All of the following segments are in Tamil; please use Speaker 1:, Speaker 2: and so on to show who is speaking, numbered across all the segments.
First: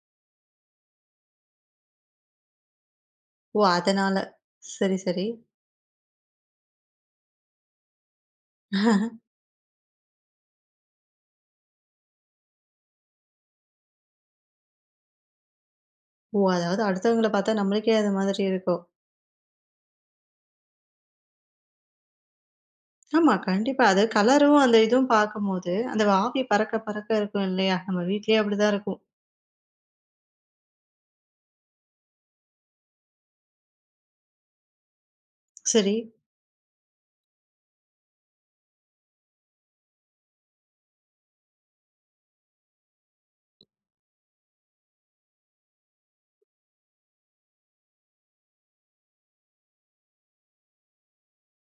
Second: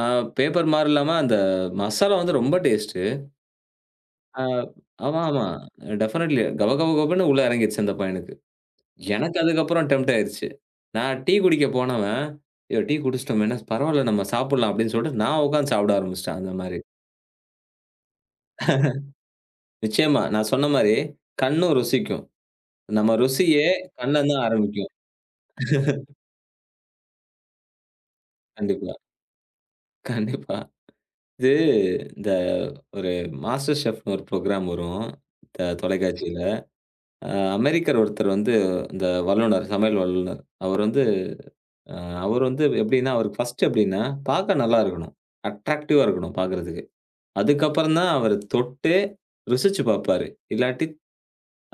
Speaker 1: ஆ, பேப்பர் மாரி இல்லாம, அந்த மசாலா வந்து ரொம்ப டேஸ்டு.
Speaker 2: ஓ! அதனால,
Speaker 1: ஆ
Speaker 2: சரி
Speaker 1: ஆமா
Speaker 2: சரி.
Speaker 1: ஆமா. டெஃபனட்லி. கப கப கபன்னு உள்ள எறங்கிருச்சு, அந்த பையனுக்கு. எனக்கு அதுக்கப்பறம் டெம்ப்ட் ஆயிருச்சு. நான் டீ குடிக்க போனவேன், யோ, டீ குடிச்சிட்டோமேன்னா! பரவால்ல நம்ம சாப்பட்லாம் அப்டின்னு சொல்லிட்டு நான் உக்காந்து சாப்பிட
Speaker 2: ஓ!
Speaker 1: ஆரம்பிச்சுட்டேன். அந்த மாரி.
Speaker 2: அதாவது அடுத்தவங்கள பாத்தா, நம்மளுக்கே அது மாதிரி இருக்கும்.
Speaker 1: நிச்சயமா, நான் சொன்ன மாரி கண்ணும் ருசிக்கும். நம்ம
Speaker 2: ஆமா,
Speaker 1: ருசியே
Speaker 2: கண்டிப்பா. அதாவது
Speaker 1: கண்ல இருந்து தான்
Speaker 2: கலரும், அந்த
Speaker 1: ஆரம்பிக்கும்.
Speaker 2: இதும், பாக்கும்போது, அந்த ஆவி பறக்க பறக்க இருக்கும் இல்லையா? நம்ம வீட்லயே அப்டிதான்
Speaker 1: கண்டிப்பா.
Speaker 2: இருக்கும்.
Speaker 1: கண்டிப்பா. இது இந்த ஒரு மாஸ்டர் செஃப்ன்னு ஒரு ப்ரோக்ராம் வரும், த
Speaker 2: சரி.
Speaker 1: தொலைக்காட்சியில. அ அமெரிக்கர் ஒருத்தர் வந்து இந்த வல்லுநர் சமையல் வல்லுநர், அவரு வந்து அவரு வந்து எப்டின்னா, அவருக்கு ஃபர்ஸ்ட்டு எப்டின்னா பாக்க நல்லா இருக்கணும். அட்ராக்டிவா இருக்கணும் பாக்குறதுக்கு. அதுக்கப்புறம்தான் அவரு தொட்டே, ருசிச்சு பாப்பாரு. இல்லாட்டி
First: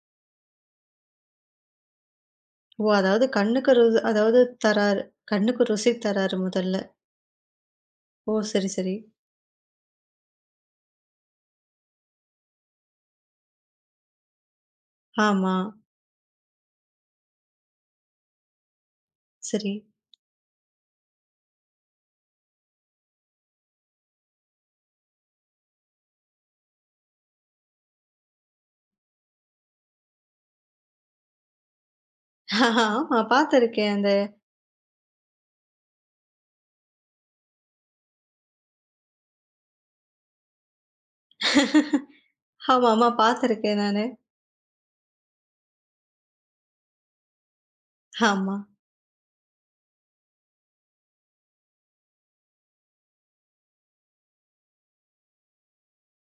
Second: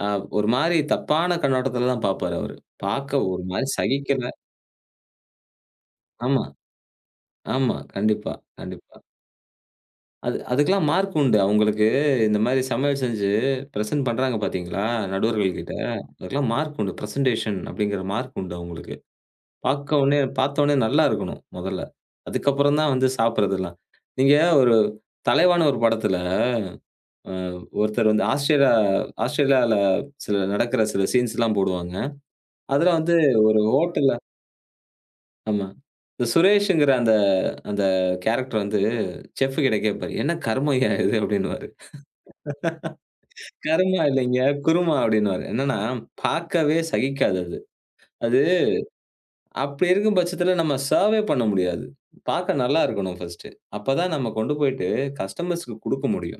Speaker 1: அ, ஒரு மாரி தப்பான கண்ணோட்டத்துலதான் பாப்பாரு அவரு.
Speaker 2: ஓ!
Speaker 1: "பாக்க
Speaker 2: அதாவது
Speaker 1: ஒரு மாரி
Speaker 2: கண்ணுக்கு ரு இது
Speaker 1: சகிக்கல."
Speaker 2: அதாவது தராரு. கண்ணுக்கு ருசி தராரு
Speaker 1: ஆமா,
Speaker 2: முதல்ல.
Speaker 1: ஆமா, கண்டிப்பா
Speaker 2: ஓ! சரி சரி.
Speaker 1: கண்டிப்பா. அது அதுக்கெல்லாம் மார்க் உண்டு. அவுங்களுக்கு இந்த மாரி சமையல் செஞ்சு பிரசென்ட் பண்றாங்க பாத்தீங்களா,
Speaker 2: ஆமா.
Speaker 1: நடுவர்கள் கிட்ட? அதுக்கெல்லாம் மார்க் உண்டு. பிரசென்டேஷன் அப்டிங்கிற மார்க் உண்டு அவுங்களுக்கு.
Speaker 2: சரி.
Speaker 1: பாக்க ஒன்னே பாத்தவுன்னே நல்லா இருக்கணும், மொதல்ல. அதுக்கப்பறம்தான் வந்து சாப்பிறதெல்லாம். நீங்க ஒரு தலைவான்னு ஒரு படத்துல, ம், ஒருத்தர் வந்து ஆஸ்திரா ஆஸ்ட்ரேலியால, சில நடக்குற, சில சீன்ஸ் எல்லாம் போடுவாங்க. அது வந்து
Speaker 2: ஆமா.
Speaker 1: ஒரு
Speaker 2: பாத்திருக்கேன். அந்த
Speaker 1: ஹோட்டல்ல ஆமா. இந்த சுரேஷ்ங்கிற அந்த அந்த கேரக்டர் வந்து, செஃப் கிட்ட கேப்பாரு, "என்ன கருமய்யா இது?" அப்டின்னுவாரு.
Speaker 2: ஆமாமா. பாத்திருக்கேன்
Speaker 1: "கருமா
Speaker 2: நானு.
Speaker 1: இல்லைங்க குருமா" அப்டின்னுவாரு. என்னான்னா பாக்கவே சகிக்காது அது. அது
Speaker 2: ஆமா.
Speaker 1: அப்டி இருக்கும் பச்சத்துல நம்ம சர்வே பண்ண முடியாது. பாக்க நல்லா இருக்கணும் ஃபர்ஸ்ட்டு அப்பதான் நம்ம கொண்டு போயிட்டு கஸ்டமர்ஸ்க்கு குடுக்கமுடியும்.